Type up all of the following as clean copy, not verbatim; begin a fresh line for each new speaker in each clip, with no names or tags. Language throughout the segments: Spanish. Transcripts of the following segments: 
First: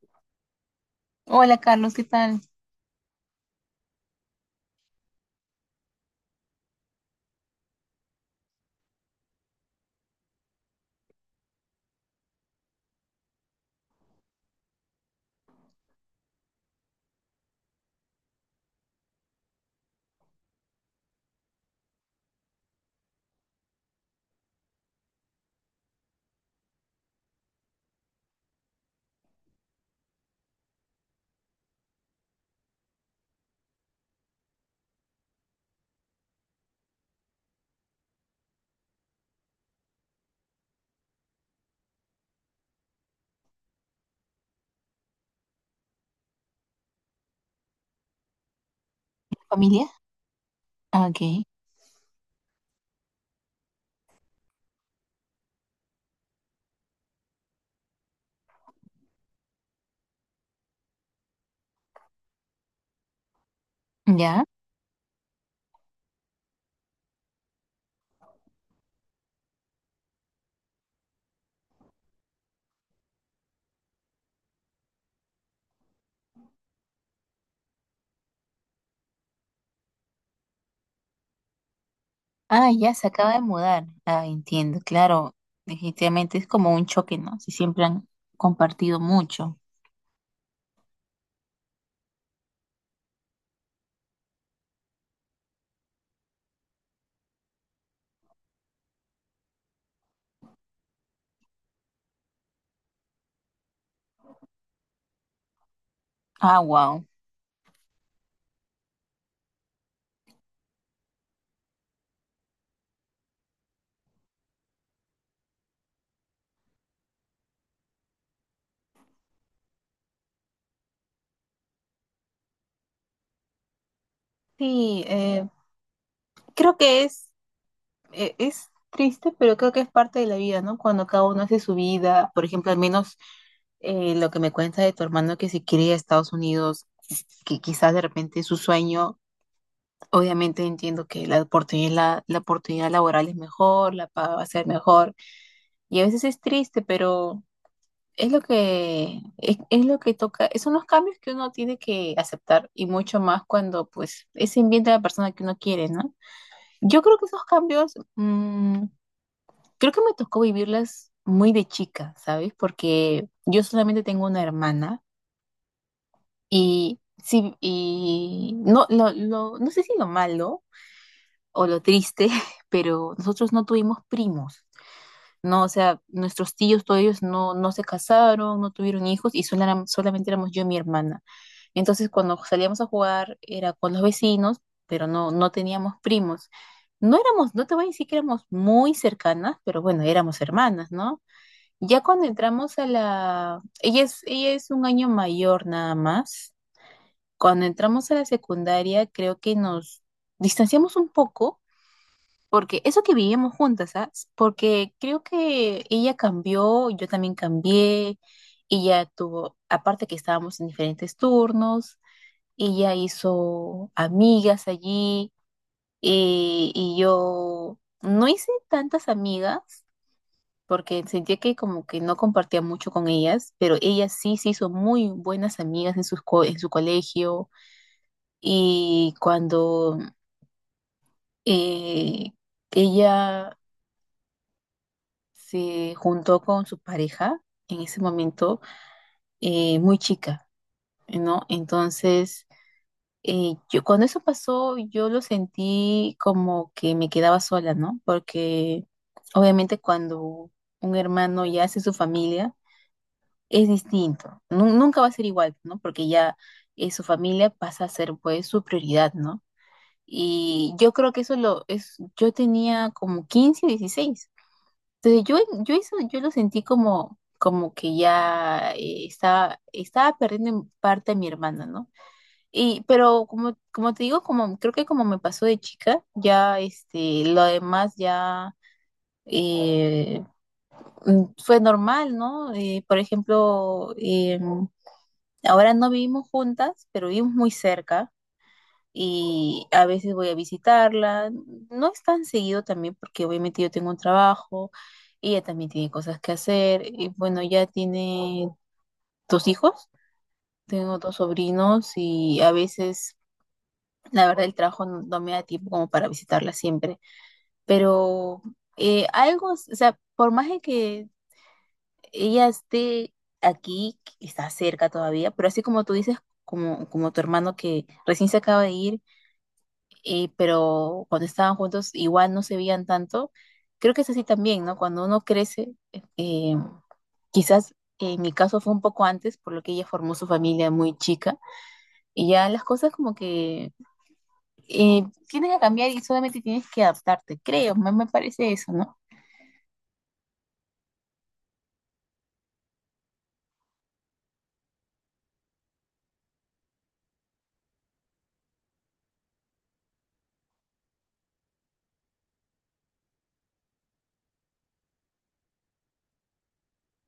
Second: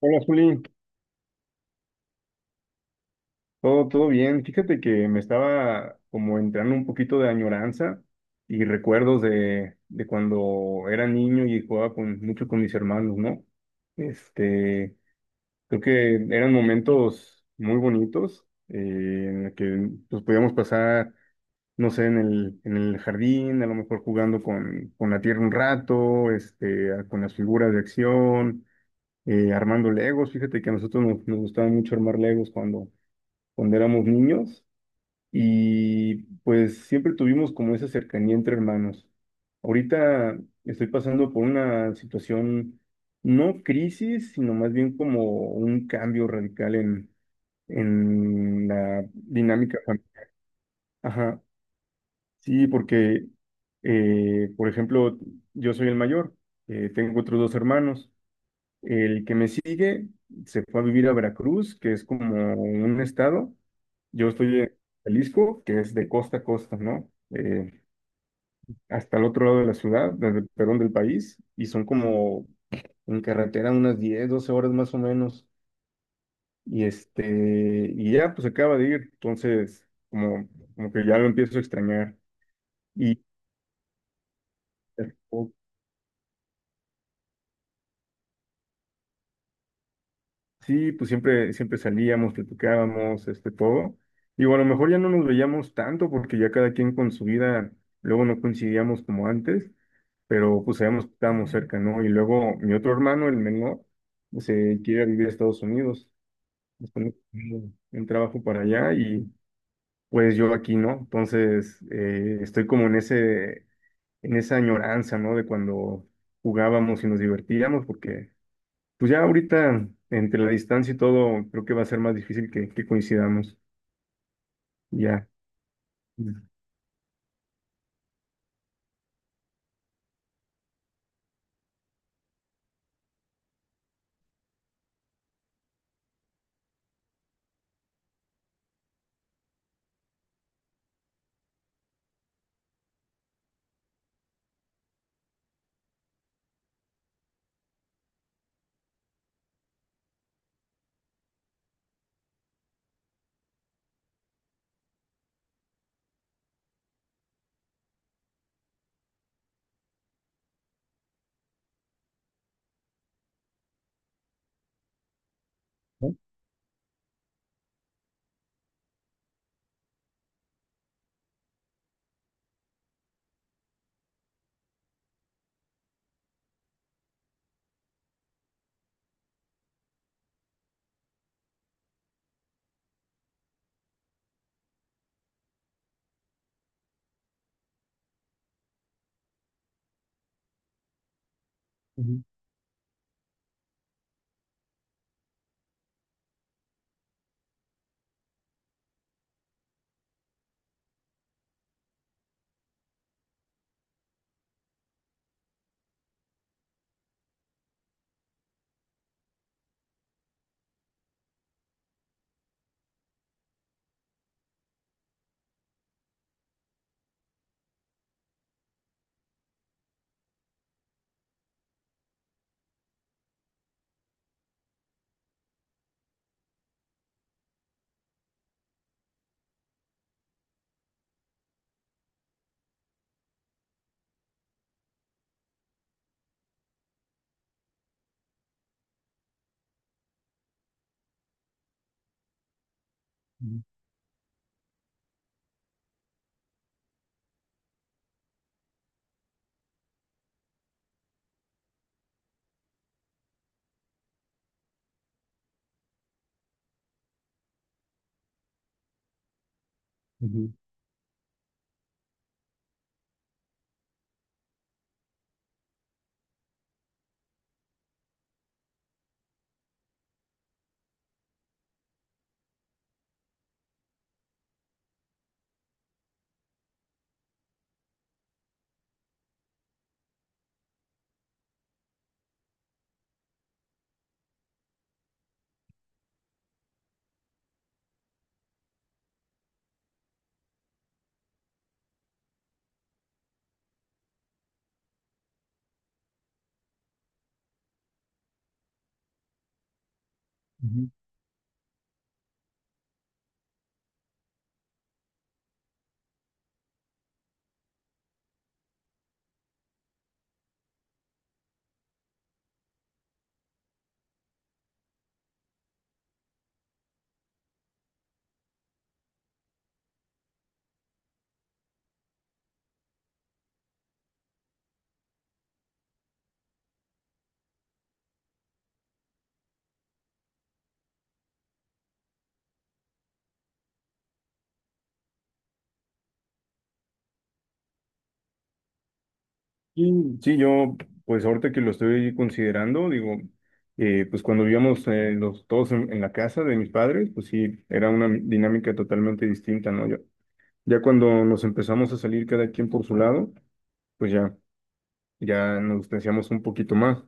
Hola, Juli.
Hola Carlos, ¿qué tal?
Todo, todo bien. Fíjate que me estaba como entrando un poquito de añoranza y recuerdos de cuando era niño y jugaba mucho con mis hermanos, ¿no? Este, creo que eran momentos muy bonitos en el que pues, podíamos pasar, no sé, en el jardín, a lo mejor jugando con la tierra un rato, con las figuras de acción, armando Legos. Fíjate que a nosotros nos gustaba mucho armar Legos cuando éramos niños y pues siempre tuvimos como esa cercanía entre hermanos. Ahorita estoy pasando por una situación, no crisis, sino más bien como un cambio radical en la dinámica.
¿Familia?
familiar.
Ah, ok,
Ajá, sí, porque, por ejemplo, yo soy el mayor, tengo otros dos hermanos. El que me sigue se fue a vivir a Veracruz, que es como un estado. Yo
ya.
estoy en Jalisco, que es de costa a costa, ¿no? Hasta el otro lado de la ciudad, desde el perdón del país, y son como en carretera unas 10, 12 horas más o menos. Y y ya pues acaba de ir, entonces como que ya lo empiezo a extrañar.
Ah, ya se
Y
acaba de mudar. Ah, entiendo, claro. Definitivamente es como un choque, ¿no? Si siempre han compartido mucho.
sí, pues siempre, siempre salíamos, platicábamos, todo. Digo, a lo mejor ya no nos veíamos tanto porque ya cada quien con su vida, luego no coincidíamos como antes, pero pues sabíamos que estábamos cerca, ¿no? Y luego mi otro hermano, el menor, se quiere vivir a Estados Unidos,
Ah, wow.
después en trabajo para allá y pues yo aquí, ¿no? Entonces, estoy como en esa añoranza, ¿no? De cuando jugábamos y nos divertíamos porque pues ya ahorita, entre la distancia y todo, creo que va a ser más difícil que coincidamos.
Sí,
Ya. Ujú,
creo que es triste, pero creo que es parte de la vida, ¿no? Cuando cada uno hace su vida, por ejemplo, al menos lo que me cuenta de tu hermano que se quiere ir a Estados Unidos, que quizás de repente es su sueño, obviamente entiendo que la oportunidad, la oportunidad laboral es mejor, la paga va a ser mejor, y a veces es triste, pero es lo que toca, son los cambios que uno tiene que aceptar y mucho más cuando pues es ambiente de la persona que uno quiere, ¿no? Yo creo que esos cambios, creo que me tocó vivirlas muy de chica, ¿sabes? Porque yo solamente tengo una hermana y, sí, y no, no sé si lo malo o lo triste, pero nosotros no tuvimos primos. No, o sea, nuestros tíos, todos ellos no, no se casaron, no tuvieron hijos y solamente éramos yo y mi hermana. Entonces, cuando salíamos a jugar era con los vecinos, pero no, no teníamos primos. No éramos, no te voy a decir que éramos muy cercanas, pero bueno, éramos hermanas, ¿no? Ya
ujú,
cuando entramos a la... ella es un año mayor nada más. Cuando entramos a la secundaria, creo que nos distanciamos un poco porque eso que vivíamos juntas, ¿sabes? Porque creo que ella cambió, yo también cambié, ella tuvo, aparte que estábamos en diferentes turnos, ella hizo amigas allí y yo no hice tantas amigas porque sentía que como que no compartía mucho con ellas, pero ella sí se hizo muy buenas amigas en en su colegio y cuando eh, ella se juntó con su pareja en ese momento, muy chica, ¿no? Entonces, yo cuando eso pasó, yo lo sentí como que me quedaba sola, ¿no? Porque obviamente cuando un hermano ya hace su familia, es distinto, nunca va a ser igual, ¿no? Porque ya su familia pasa a ser pues su prioridad, ¿no?
ujú,
Y yo creo que eso lo es, yo tenía como 15, 16. Entonces, eso, yo lo sentí como, como que ya estaba, estaba perdiendo en parte a mi hermana, ¿no? Y, pero como, como te digo, como creo que como me pasó de chica, ya este, lo demás ya eh, fue normal, ¿no? Por ejemplo, ahora no vivimos juntas, pero vivimos muy cerca y a veces voy a visitarla. No es tan seguido también porque obviamente yo tengo un trabajo, ella también tiene cosas que hacer y bueno, ya tiene dos hijos,
ujú.
tengo dos sobrinos y a veces la verdad el trabajo no, no me da tiempo como para visitarla siempre, pero algo, o sea, por más de que ella esté aquí, está cerca todavía, pero así como tú dices, como, como tu hermano que recién se acaba de pero cuando estaban juntos igual no se veían tanto. Creo que es así también, ¿no? Cuando uno crece, eh, quizás en mi caso fue un poco antes, por lo que ella formó su familia muy chica, y ya las cosas como que tienen que cambiar y solamente tienes que adaptarte, creo, me parece eso, ¿no?
Y sí, yo, pues ahorita que lo estoy considerando, digo, pues cuando vivíamos todos en la casa de mis padres, pues sí, era una dinámica totalmente distinta, ¿no? Ya, ya cuando nos empezamos a salir cada quien por su lado, pues ya, nos distanciamos un poquito más.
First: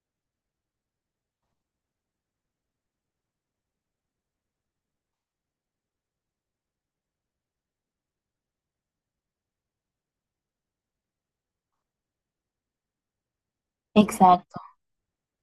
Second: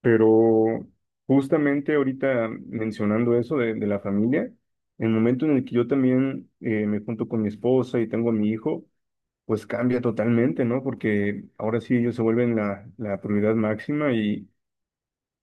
Pero justamente ahorita mencionando eso de la familia, el momento en el que yo también me junto con mi esposa y tengo a mi hijo, pues cambia totalmente, ¿no? Porque ahora sí ellos se vuelven la prioridad máxima y,
Exacto,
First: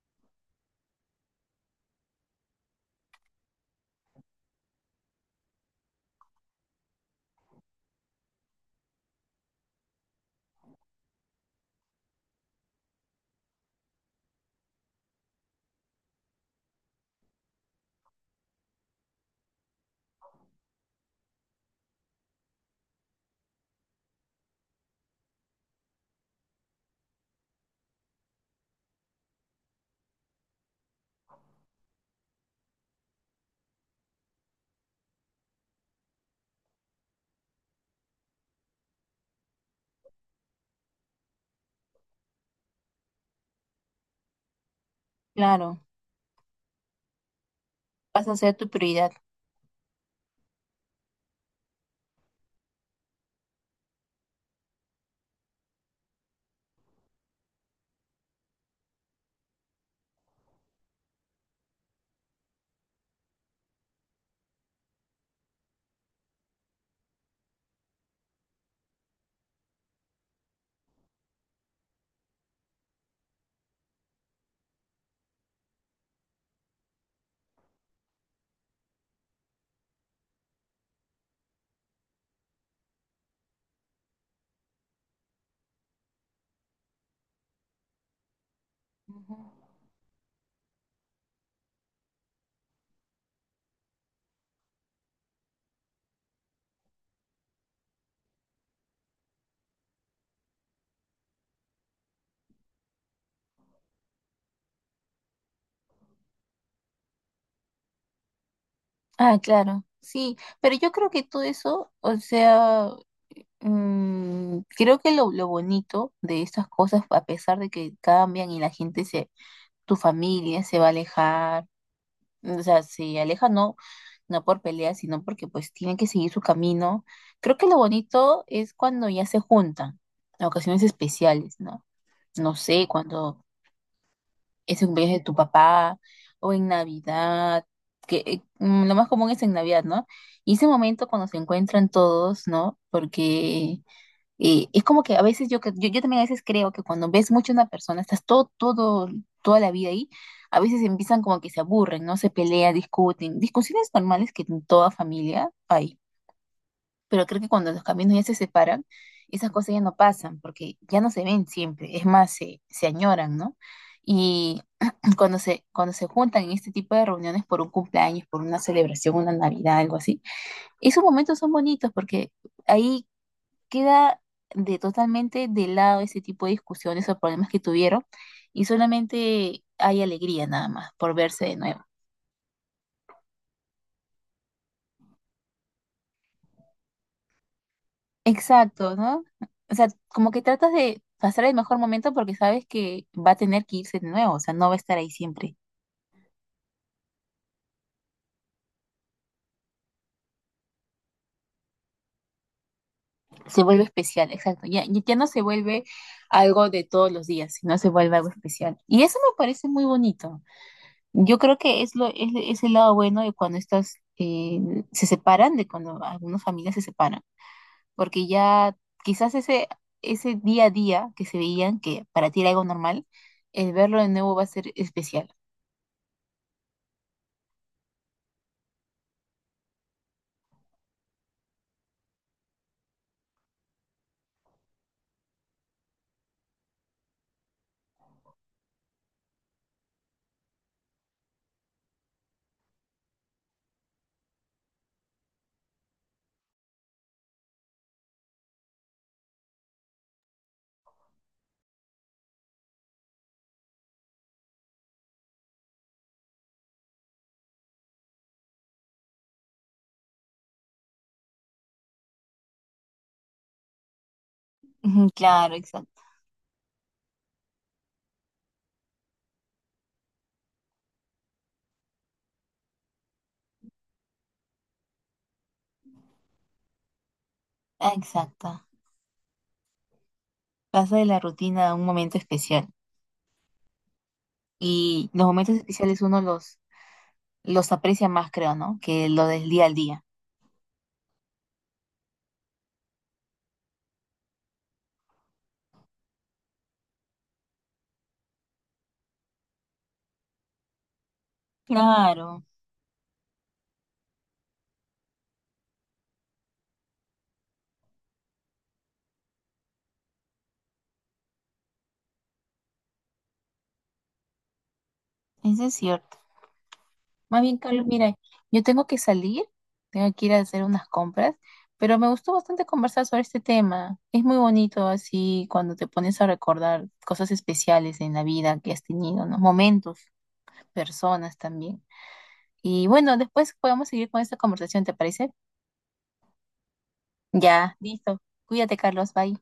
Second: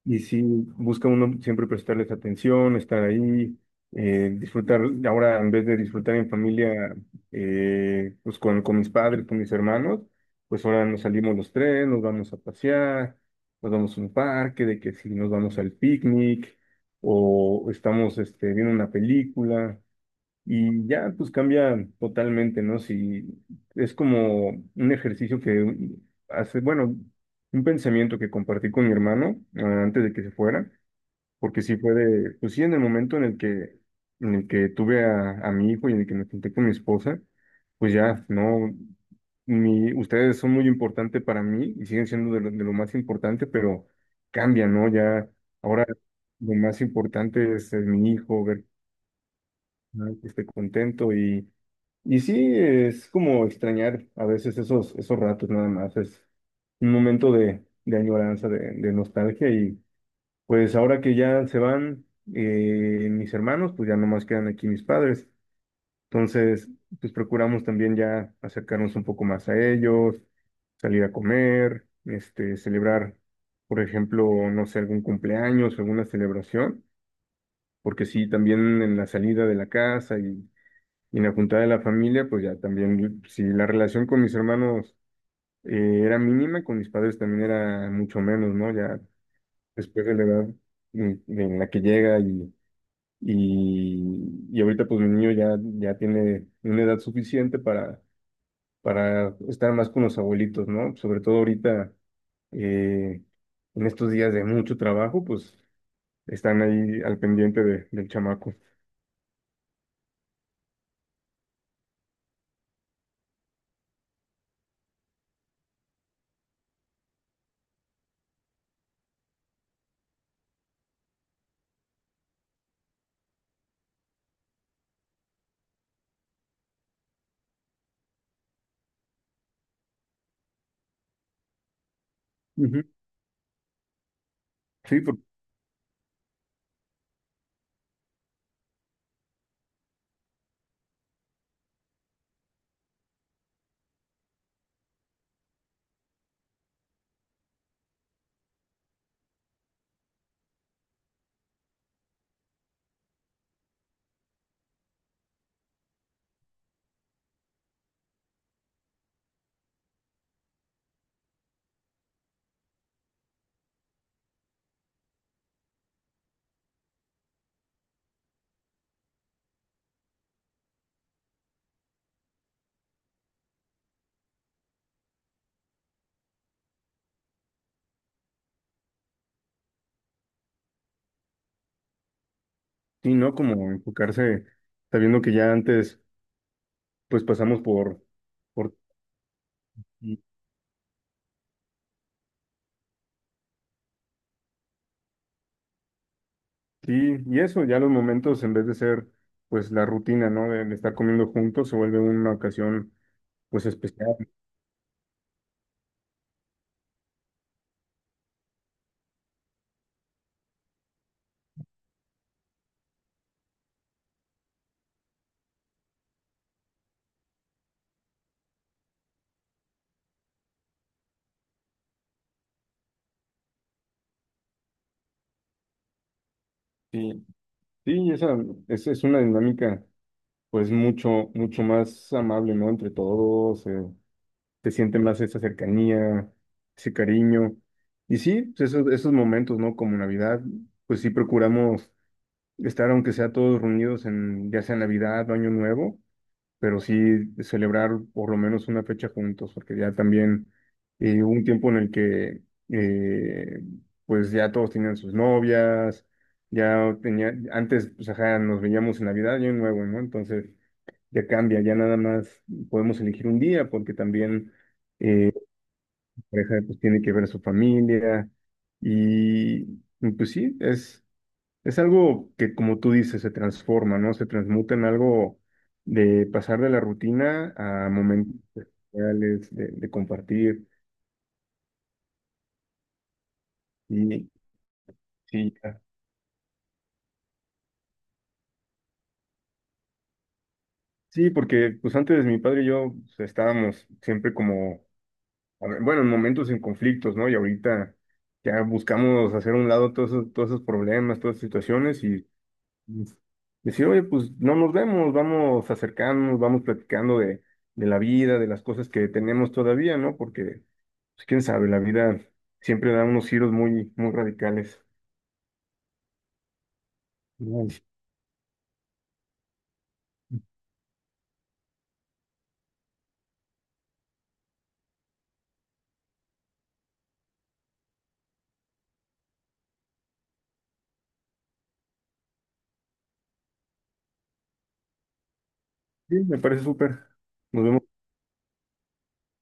y sí, busca uno siempre prestarles atención, estar ahí, disfrutar, ahora en vez de disfrutar en familia, pues con mis padres, con mis hermanos, pues ahora nos salimos los tres, nos vamos a pasear, nos vamos a un parque, de que si nos vamos al picnic, o estamos viendo una película, y ya pues cambia totalmente, ¿no? Si es como un ejercicio que hace, bueno, un pensamiento que compartí con mi hermano antes de que se fuera, porque sí fue pues sí, en el momento en el que tuve a mi hijo y en el que me junté con mi esposa, pues ya, no, ustedes son muy importantes para mí y siguen siendo de lo más importante, pero cambia, ¿no? Ya,
claro,
ahora lo más importante es, mi
vas a
hijo,
ser
ver
tu prioridad.
que esté contento y sí, es como extrañar a veces esos ratos nada más. Es un momento de añoranza, de nostalgia. Y pues ahora que ya se van mis hermanos, pues ya nomás quedan aquí mis padres. Entonces, pues procuramos también ya acercarnos un poco más a ellos, salir a comer, celebrar, por ejemplo, no sé, algún cumpleaños, alguna celebración. Porque sí, también en la salida de la casa y en la juntada de la familia, pues ya también, si la relación con mis hermanos era mínima, con mis padres también era mucho menos, ¿no? Ya después de la edad en la que llega y ahorita pues mi niño ya tiene una edad suficiente para estar más con los abuelitos, ¿no? Sobre todo ahorita, eh, en estos días de mucho trabajo, pues están ahí al pendiente del chamaco.
Ah, claro, sí, pero yo creo que todo eso, o sea, creo que lo bonito de estas cosas, a pesar de que cambian y la gente se, tu familia se va a alejar, o sea, se aleja no, no por peleas, sino porque pues tienen que seguir su camino. Creo que lo bonito es cuando ya se juntan, en ocasiones especiales, ¿no? No
Ujú.
sé, cuando es el
Sí,
cumpleaños de tu papá o en Navidad, que lo más común es en Navidad, ¿no? Y ese momento cuando se encuentran todos, ¿no? Porque y es como que a veces yo también a veces creo que cuando ves mucho a una persona, estás todo, todo, toda la vida ahí, a veces empiezan como que se aburren, ¿no? Se pelean, discuten, discusiones normales que en toda familia hay. Pero creo que cuando los caminos ya se separan, esas cosas ya no pasan, porque ya no se ven siempre, es más, se añoran, ¿no? Y cuando se juntan en este tipo de reuniones por un cumpleaños, por una celebración, una Navidad, algo así, esos momentos son bonitos porque ahí queda de totalmente de lado ese tipo de discusiones o problemas que tuvieron y solamente hay alegría nada más por verse de nuevo.
sí, ¿no? Como enfocarse, sabiendo que ya antes pues pasamos por
Exacto, ¿no? O sea,
ti
como que tratas de pasar el mejor momento porque sabes que va a tener que irse de nuevo, o sea, no va a estar ahí siempre.
y eso, ya los momentos en vez de ser pues la rutina, ¿no? De estar comiendo juntos se vuelve una ocasión
Se
pues
vuelve
especial.
especial, exacto. Ya, ya no se vuelve algo de todos los días, sino se vuelve algo especial. Y eso me parece muy bonito. Yo creo que es, lo, es el lado bueno de cuando estas se separan, de cuando algunas familias se separan. Porque ya quizás ese, ese día a día que se veían, que para ti era algo normal, el verlo de nuevo va a ser especial.
Sí, sí, esa es una dinámica pues mucho, mucho más amable, ¿no? Entre todos, se siente más esa cercanía, ese cariño. Y sí, pues, esos momentos, ¿no? Como Navidad, pues sí procuramos estar aunque sea todos reunidos en ya sea Navidad o Año Nuevo, pero sí celebrar por lo menos una fecha juntos, porque ya también hubo un tiempo en el que eh, pues ya todos tenían sus novias, ya tenía, antes pues ajá, nos veíamos en Navidad y Año Nuevo, ¿no? Entonces ya cambia, ya nada más podemos elegir un día, porque también
Ujú,
eh,
claro, exacto.
la pareja pues tiene que ver a su familia y, pues sí, Es algo que, como tú dices, se transforma, ¿no? Se transmuta en algo de pasar de la rutina a
Ah,
momentos
exacto.
reales, de compartir.
Pasa de la rutina a un momento especial.
Y
Y los
sí,
momentos
ya.
especiales uno los aprecia más, creo, ¿no? Que lo del día al día.
Sí, porque pues antes mi padre y yo pues, estábamos siempre como, a ver, bueno, en momentos en conflictos, ¿no? Y ahorita ya buscamos hacer a un lado todos esos problemas, todas esas situaciones y
Claro,
pues, decir, oye, pues no nos vemos, vamos acercándonos, vamos platicando de la vida, de las cosas que tenemos todavía, ¿no? Porque Pues, quién sabe, la vida siempre da unos giros muy, muy radicales.
eso es cierto. Más bien,
Bueno,
Carlos, mira, yo tengo que salir, tengo que ir a hacer unas compras, pero me gustó bastante conversar sobre este tema. Es muy bonito así cuando te pones a recordar cosas especiales en la vida que has tenido, ¿no? Momentos, personas también. Y bueno, después podemos seguir con esta conversación, ¿te parece?
sí, me parece súper. Nos
Ya,
vemos.
listo. Cuídate, Carlos, bye.